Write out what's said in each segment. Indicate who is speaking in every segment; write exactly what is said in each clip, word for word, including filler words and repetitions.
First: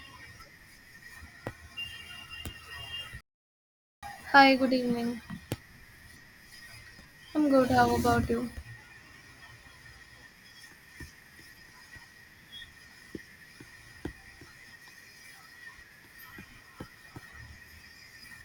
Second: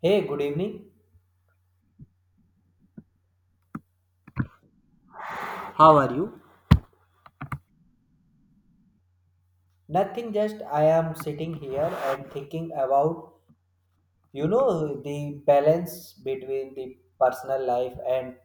Speaker 1: Hey, good evening.
Speaker 2: Hi, good evening.
Speaker 1: How are you?
Speaker 2: I'm good. How about you?
Speaker 1: Nothing, just I am sitting here and thinking about, you know, the balance between the personal life and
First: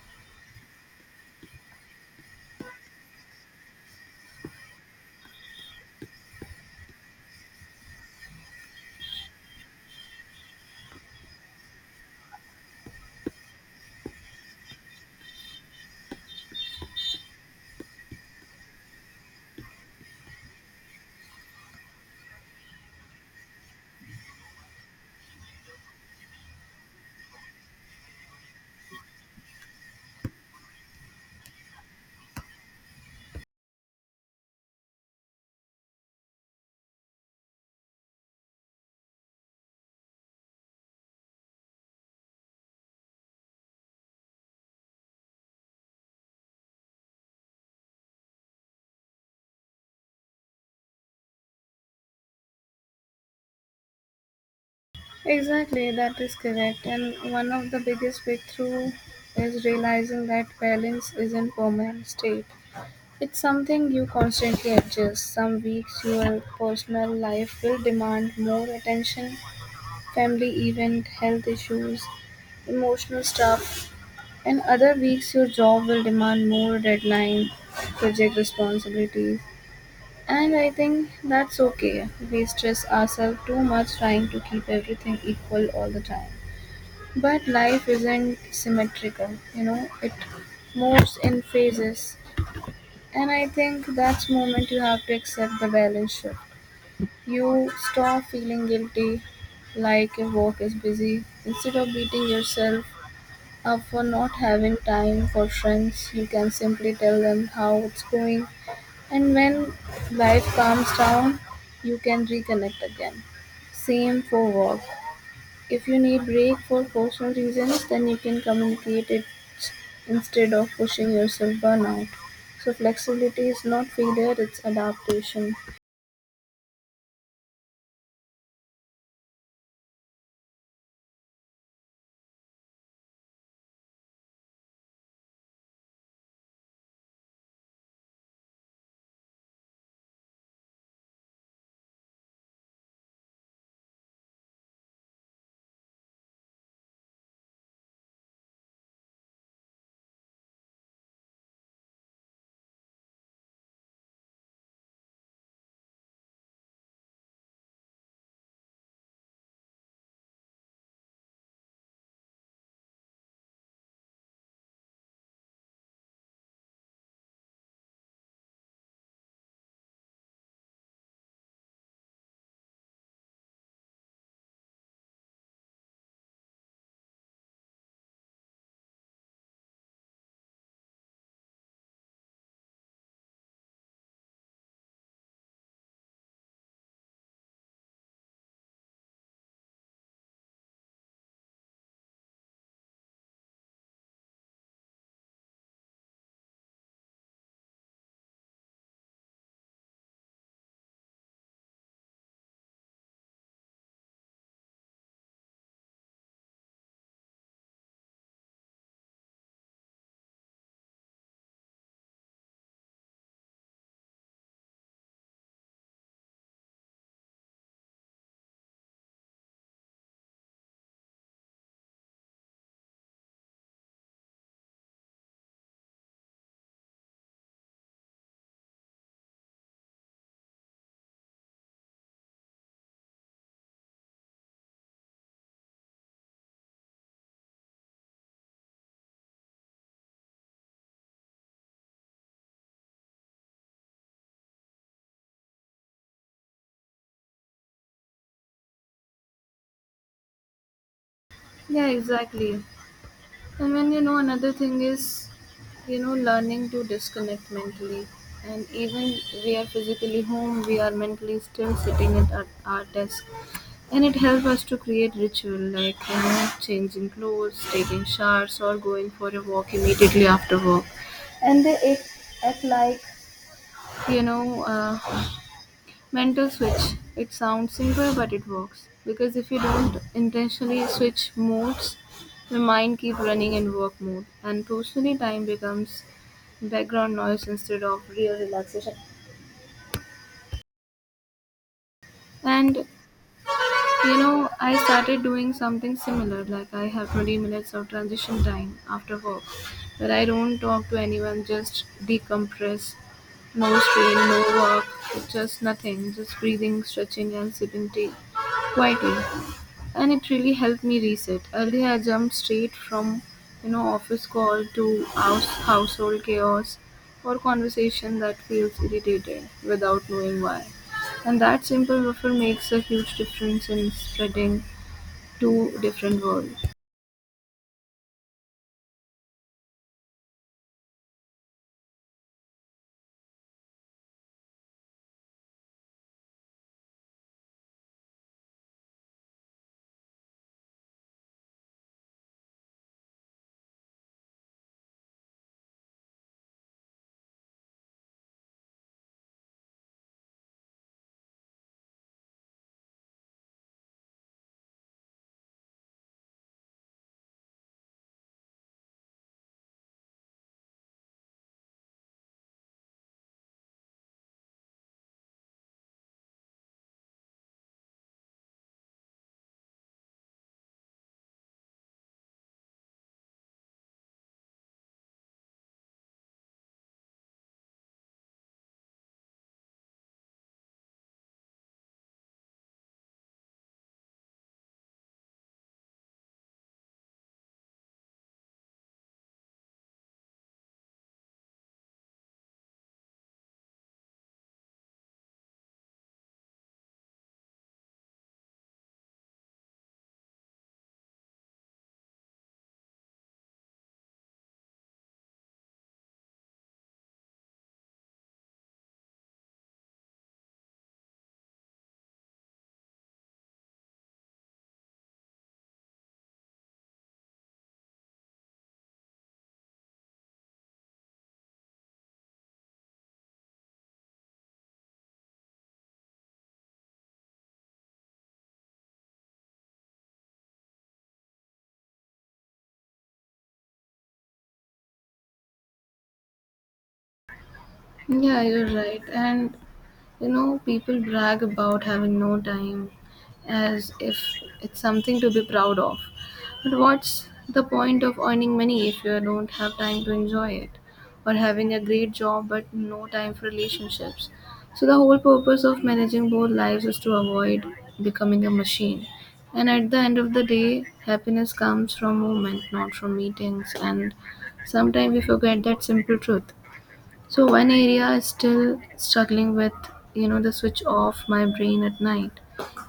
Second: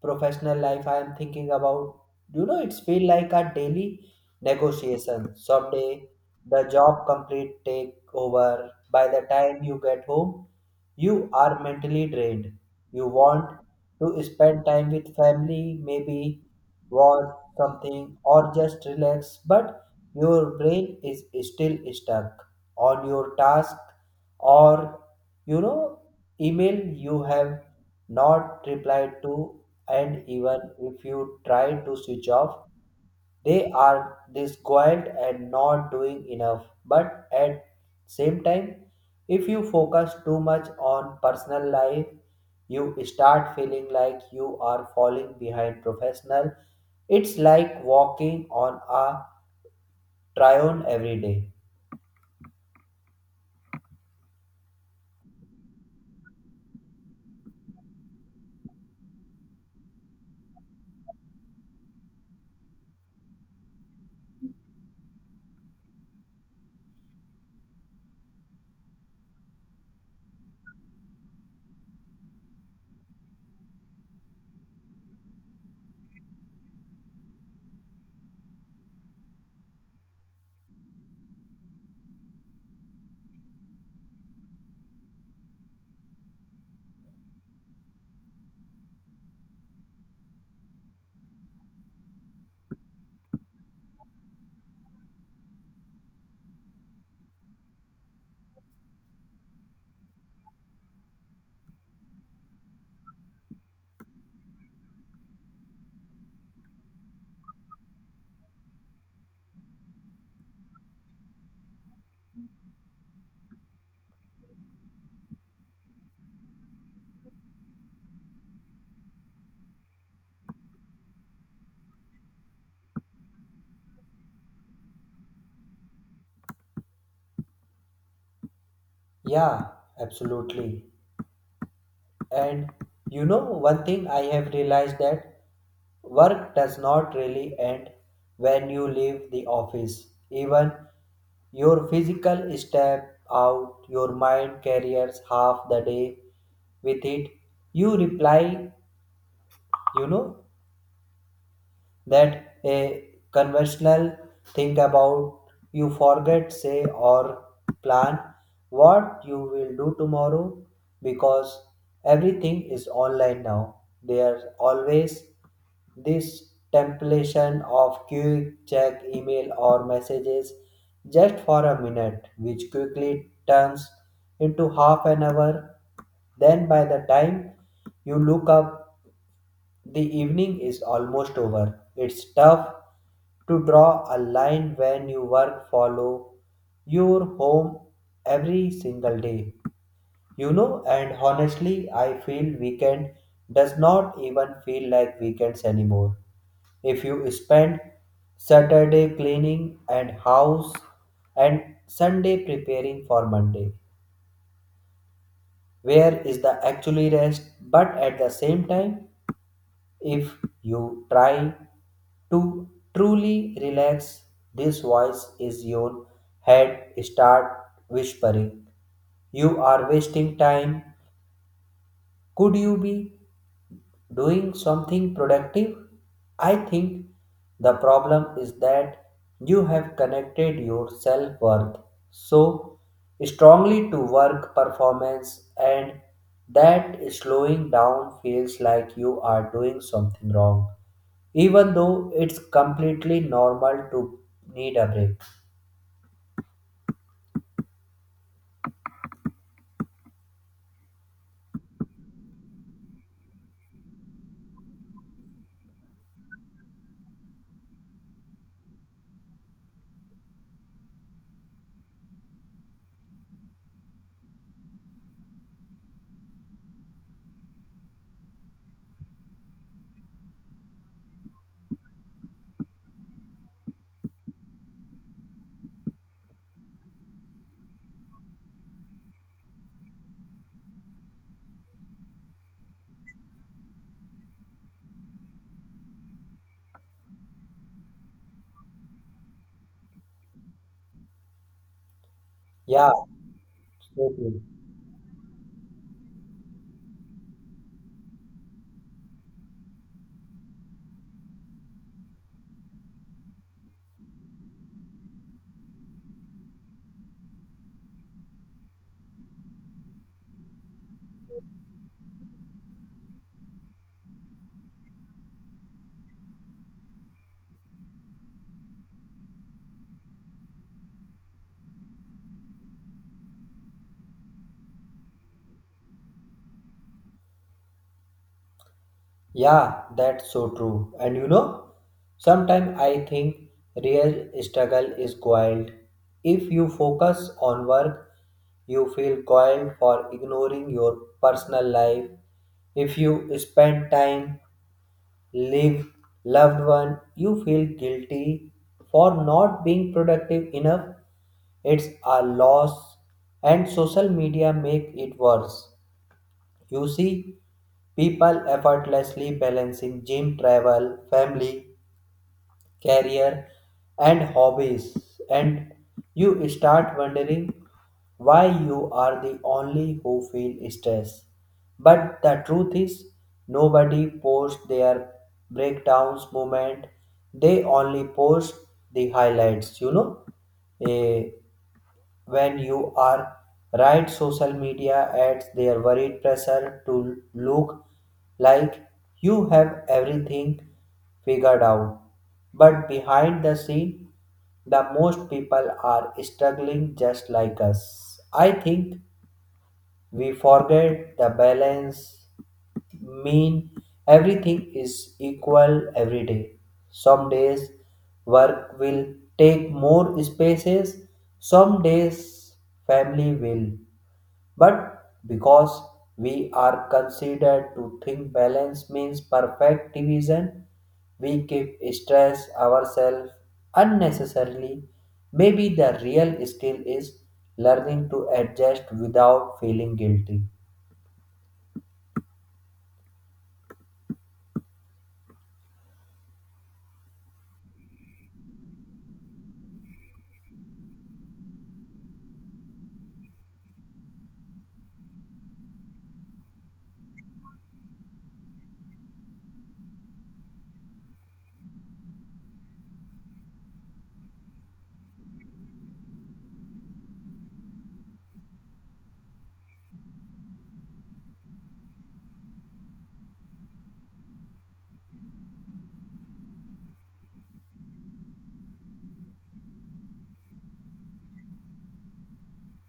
Speaker 1: professional life. I am thinking about, you know, it's feel like a daily negotiation. Someday the job complete take over. By the time you get home you are mentally drained. You want to spend time with family, maybe watch something or just relax, but your brain is still stuck on your task or you know email you have not replied to, and even if you try to switch off they are disquiet and not doing enough. But at same time, if you focus too much on personal life, you start feeling like you are falling behind professional. It's like walking on a trion every day.
Speaker 2: Exactly, that is correct. And one of the biggest breakthrough is realizing that balance isn't permanent state. It's something you constantly adjust. Some weeks your personal life will demand more attention, family event, health issues, emotional stuff. And other weeks your job will demand more deadline, project responsibilities. And I think that's okay. We stress ourselves too much trying to keep everything equal all the time. But life isn't symmetrical, you know, it moves in phases. And I think that's moment you have to accept the balance shift. You stop feeling guilty like your work is busy. Instead of beating yourself up for not having time for friends, you can simply tell them how it's going and when life calms down, you can reconnect again. Same for work. If you need break for personal reasons, then you can communicate it instead of pushing yourself burnout. So flexibility is not failure, it's adaptation.
Speaker 1: Yeah, absolutely. And you know, one thing I have realized that work does not really end when you leave the office. Even your physical step out, your mind carries half the day with it. You reply, you know, that a conventional think about you forget say or plan what you will do tomorrow, because everything is online now. There's always this temptation of quick check email or messages just for a minute, which quickly turns into half an hour. Then by the time you look up the evening is almost over. It's tough to draw a line when you work follow your home every single day. You know, and honestly, I feel weekend does not even feel like weekends anymore. If you spend Saturday cleaning and house and Sunday preparing for Monday, where is the actually rest? But at the same time, if you try to truly relax, this voice is your head start whispering. You are wasting time. Could you be doing something productive? I think the problem is that you have connected your self worth so strongly to work performance, and that slowing down feels like you are doing something wrong, even though it's completely normal to need a break.
Speaker 2: Yeah, exactly. And when you know another thing is, you know, learning to disconnect mentally. And even we are physically home, we are mentally still sitting at our, our desk. And it helps us to create ritual like you know, changing clothes, taking showers, or going for a walk immediately after work. And they act, act like you know uh, mental switch. It sounds simple, but it works because if you don't intentionally switch modes, your mind keep running in work mode, and personally time becomes background noise instead of real relaxation. And
Speaker 1: Yeah, so
Speaker 2: you
Speaker 1: true.
Speaker 2: know, I started doing something similar, like I have twenty minutes of transition time after work, where I don't talk to anyone, just decompress. No strain, no work, just nothing, just breathing, stretching, and sipping tea quietly and it really helped me reset. Earlier, I jumped straight from you know office call to house household chaos or conversation that feels irritated without knowing why. And that simple buffer makes a huge difference in spreading two different worlds.
Speaker 1: Yeah, that's so true. And you know, sometimes I think real struggle is coiled. If you focus on work, you feel coiled for ignoring your personal life. If you spend time, live loved one, you feel guilty for not being productive enough. It's a loss, and social media make it worse. You see people effortlessly balancing gym, travel, family, career, and hobbies, and you start wondering why you are the only who feel stress. But the truth is, nobody posts their breakdowns moment. They only post the highlights. You know, Eh, when you are right, social media adds their worried pressure to look like you have everything figured out, but behind the scene the most people are struggling just like us. I think we forget the balance mean everything is equal every day. Some days work will take more spaces, some days family will. But because we are considered to think balance means perfect division, we keep stress ourselves unnecessarily. Maybe the real skill is learning to adjust without feeling guilty.
Speaker 2: Yeah, you're right. And you know, people brag about having no time as if it's something to be proud of. But what's the point of earning money if you don't have time to enjoy it? Or having a great job but no time for relationships? So, the whole purpose of managing both lives is to avoid becoming a machine. And at the end of the day, happiness comes from movement, not from meetings. And sometimes we forget that simple truth. So one area is still struggling with, you know, the switch off my brain at night.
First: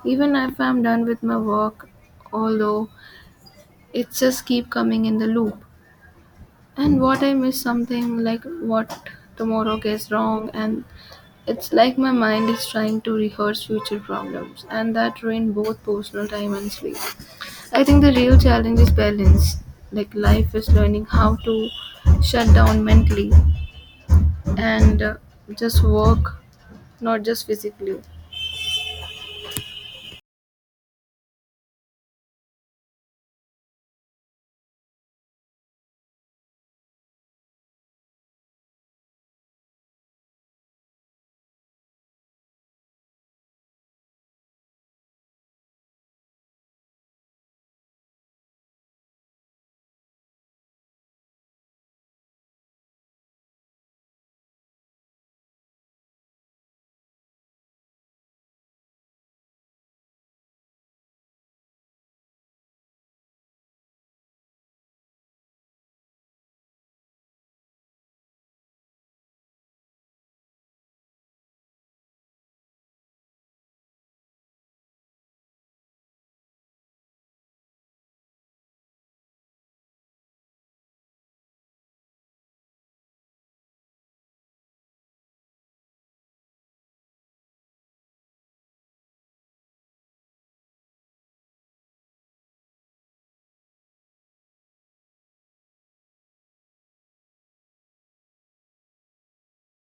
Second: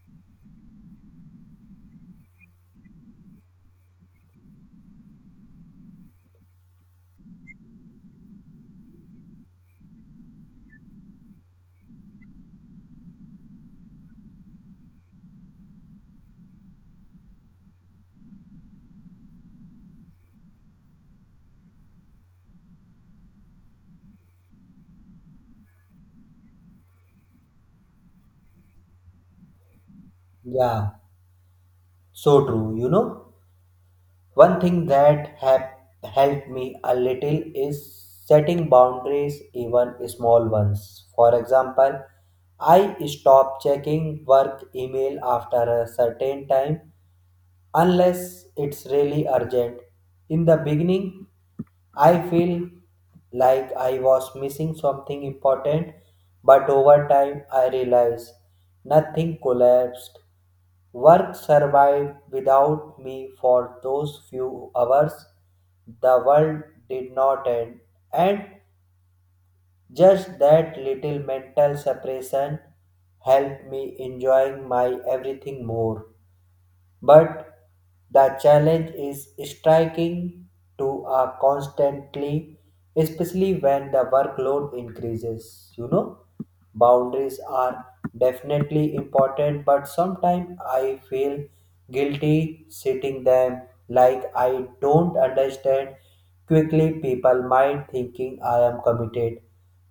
Speaker 2: Even if I'm done with my work, although it just keep coming in the loop. And what I miss something like what tomorrow gets wrong and it's like my mind is trying to rehearse future problems and that ruin both personal time and sleep. I think the real challenge is balance. Like life is learning how to shut down mentally and uh, just work not just physically.
Speaker 1: Yeah, so true, you know. One thing that have helped me a little is setting boundaries, even small ones. For example, I stop checking work email after a certain time unless it's really urgent. In the beginning, I feel like I was missing something important, but over time I realized nothing collapsed. Work survived without me for those few hours. The world did not end, and just that little mental separation helped me enjoying my everything more, but the challenge is striking to a constantly, especially when the workload increases. You know, boundaries are definitely important, but sometimes I feel guilty setting them, like I don't understand. Quickly, people might thinking I am committed,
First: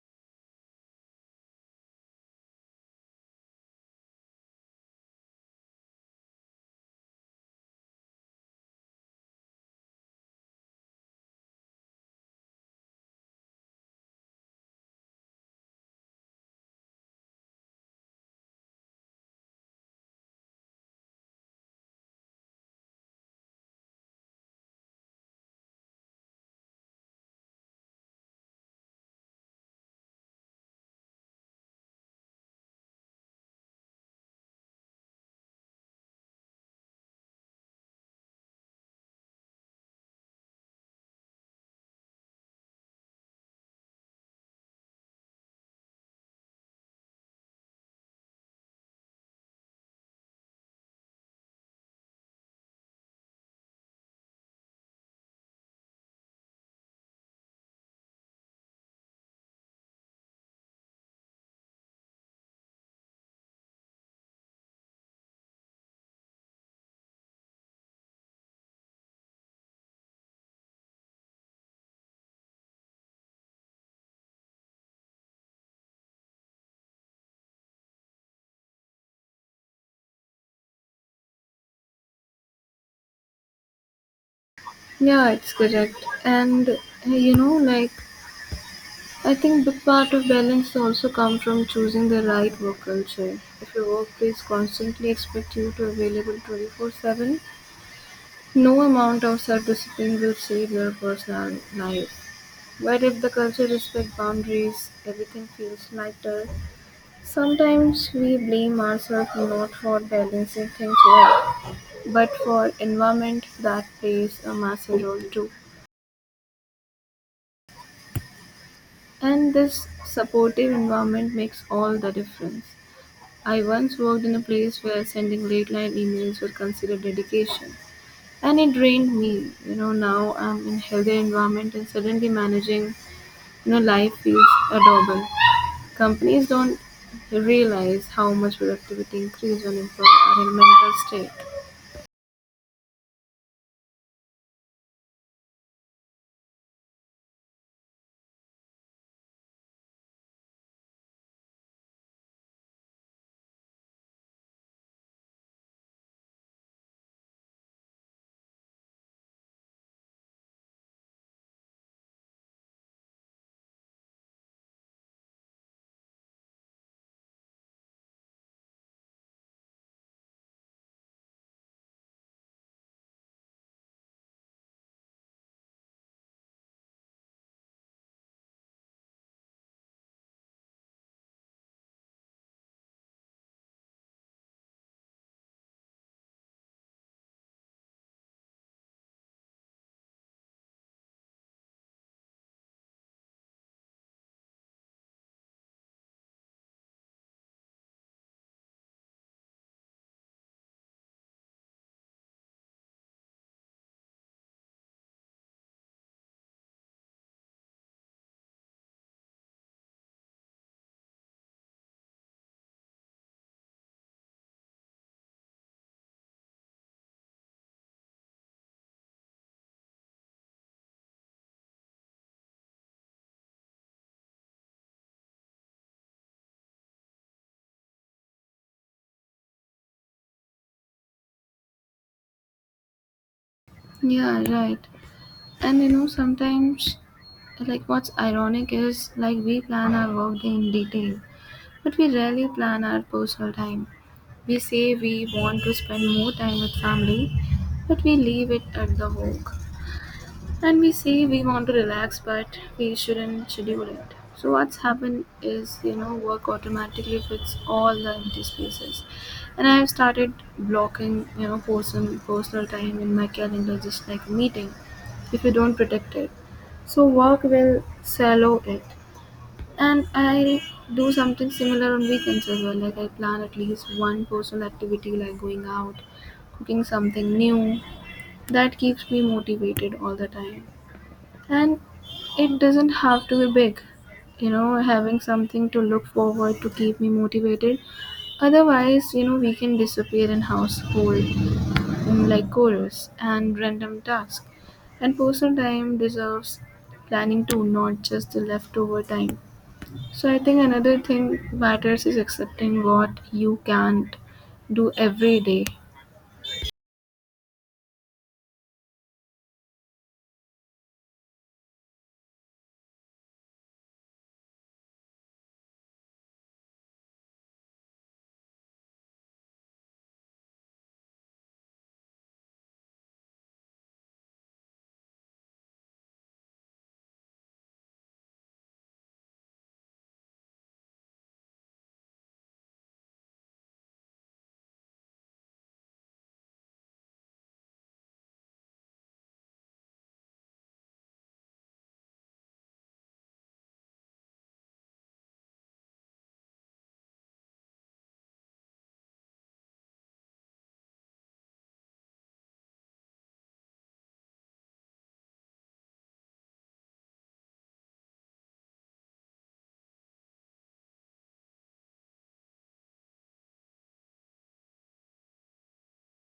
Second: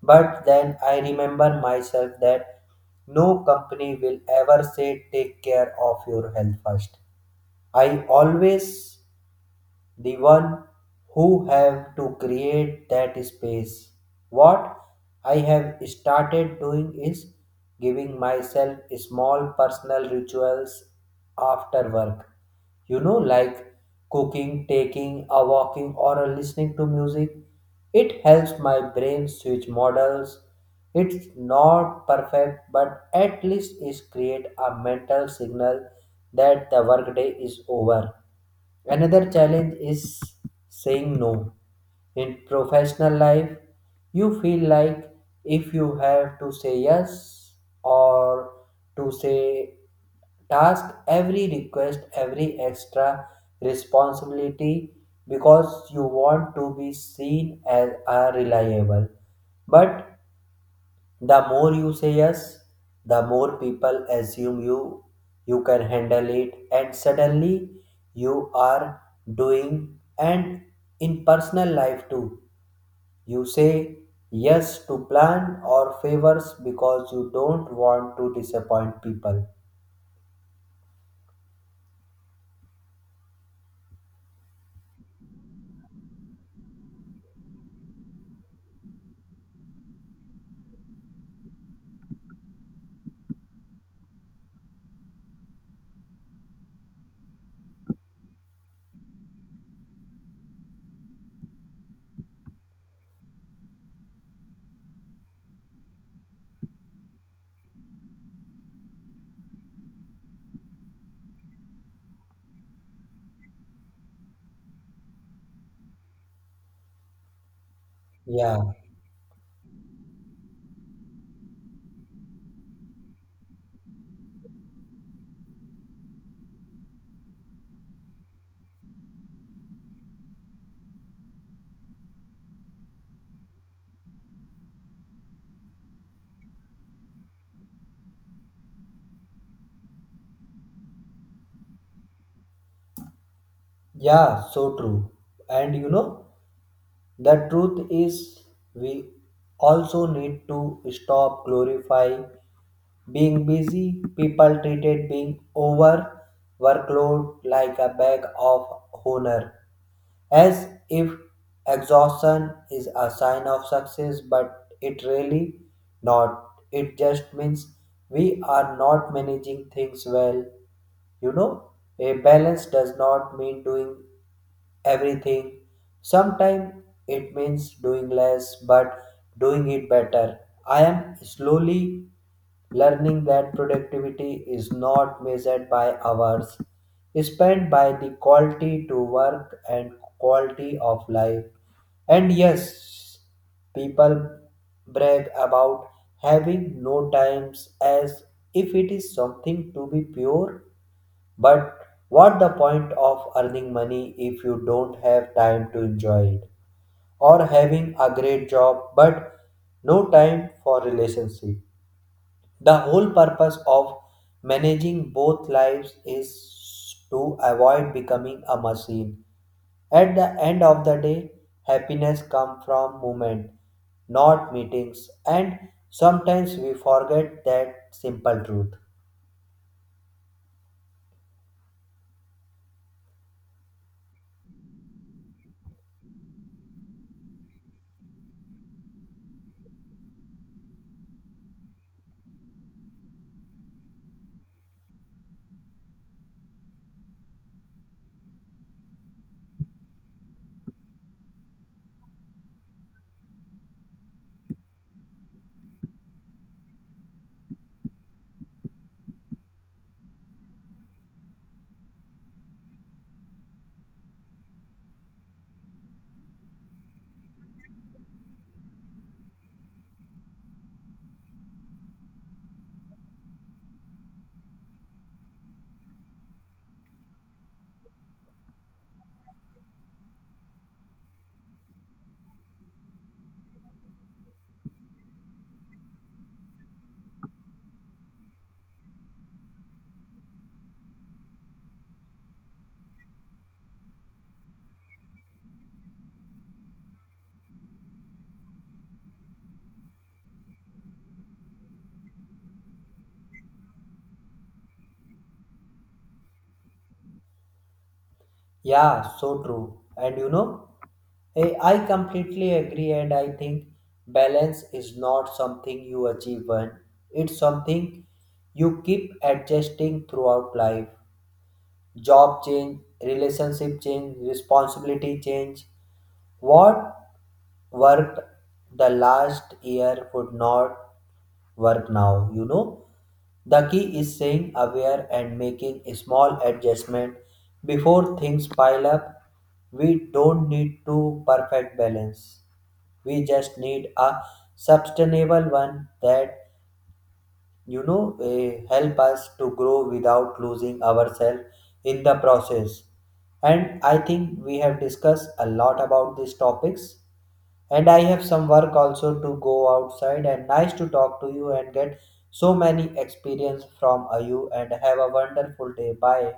Speaker 1: but then I remember myself that. No company will ever say take care of your health first. I always the one who have to create that space. What I have started doing is giving myself small personal rituals after work. You know, like cooking, taking a walking, or a listening to music. It helps my brain switch models. It's not perfect, but at least it create a mental signal that the workday is over. Another challenge is saying no. In professional life, you feel like if you have to say yes or to say task, every request, every extra responsibility, because you want to be seen as a reliable. But the more you say yes, the more people assume you you can handle it, and suddenly you are doing and in personal life too. You say yes to plan or favors because you don't want to disappoint people.
Speaker 2: Yeah, it's correct. And uh, you know, like I think big part of balance also come from choosing the right work culture. If your workplace constantly expect you to available twenty-four seven, no amount of self-discipline will save your personal life. But if the culture respect boundaries, everything feels lighter. Sometimes we blame ourselves not for balancing things well, but for environment that plays a massive role too.
Speaker 1: Yeah,
Speaker 2: And this supportive environment makes all the difference. I once worked in a place where sending late night emails were considered dedication. And it drained me. You know, now I'm in healthy environment and suddenly managing, you know, life feels adorable. Companies don't realize how much productivity increase when employees are in mental state.
Speaker 1: yeah, so true. And you know, the truth is, we also need to stop glorifying being busy. People treated being over workload like a bag of honor, as if exhaustion is a sign of success, but it really not. It just means we are not managing things well. You know, a balance does not mean doing everything. Sometimes it means doing less but doing it better. I am slowly learning that productivity is not measured by hours spent by the quality to work and quality of life. And yes, people brag about having no times as if it is something to be pure, but what the point of earning money if you don't have time to enjoy it, or having a great job but no time for relationship? The whole purpose of managing both lives is to avoid becoming a machine. At the end of the day, happiness comes from movement, not meetings, and sometimes we forget that simple truth.
Speaker 2: Yeah, right. And you know, sometimes, like what's ironic is like we plan our workday in detail, but we rarely plan our personal time. We say we want to spend more time with family, but we leave it at the home and we say we want to relax but we shouldn't schedule it so what's happened is you know work automatically fits all the empty spaces and I've started blocking you know person personal time in my calendar just like a meeting if you don't protect it so work will shallow it and I do something similar on weekends as well like I plan at least one personal activity like going out, cooking something new that keeps me motivated all the time. And it doesn't have to be big. You know, having something to look forward to keep me motivated. Otherwise, you know, we can disappear in household um, like chores and random tasks. And personal time deserves planning too, not just the leftover time. So I think another thing matters is accepting what you can't do every day.
Speaker 1: Yeah, so true. And you know, I I completely agree, and I think balance is not something you achieve, when it's something you keep adjusting throughout life. Job change, relationship change, responsibility change. What worked the last year would not work now, you know. The key is staying aware and making a small adjustment before things pile up. We don't need to perfect balance. We just need a sustainable one that you know, eh, help us to grow without losing ourselves in the process. And I think we have discussed a lot about these topics. And I have some work also to go outside. And nice to talk to you and get so many experience from uh, you. And have a wonderful day. Bye.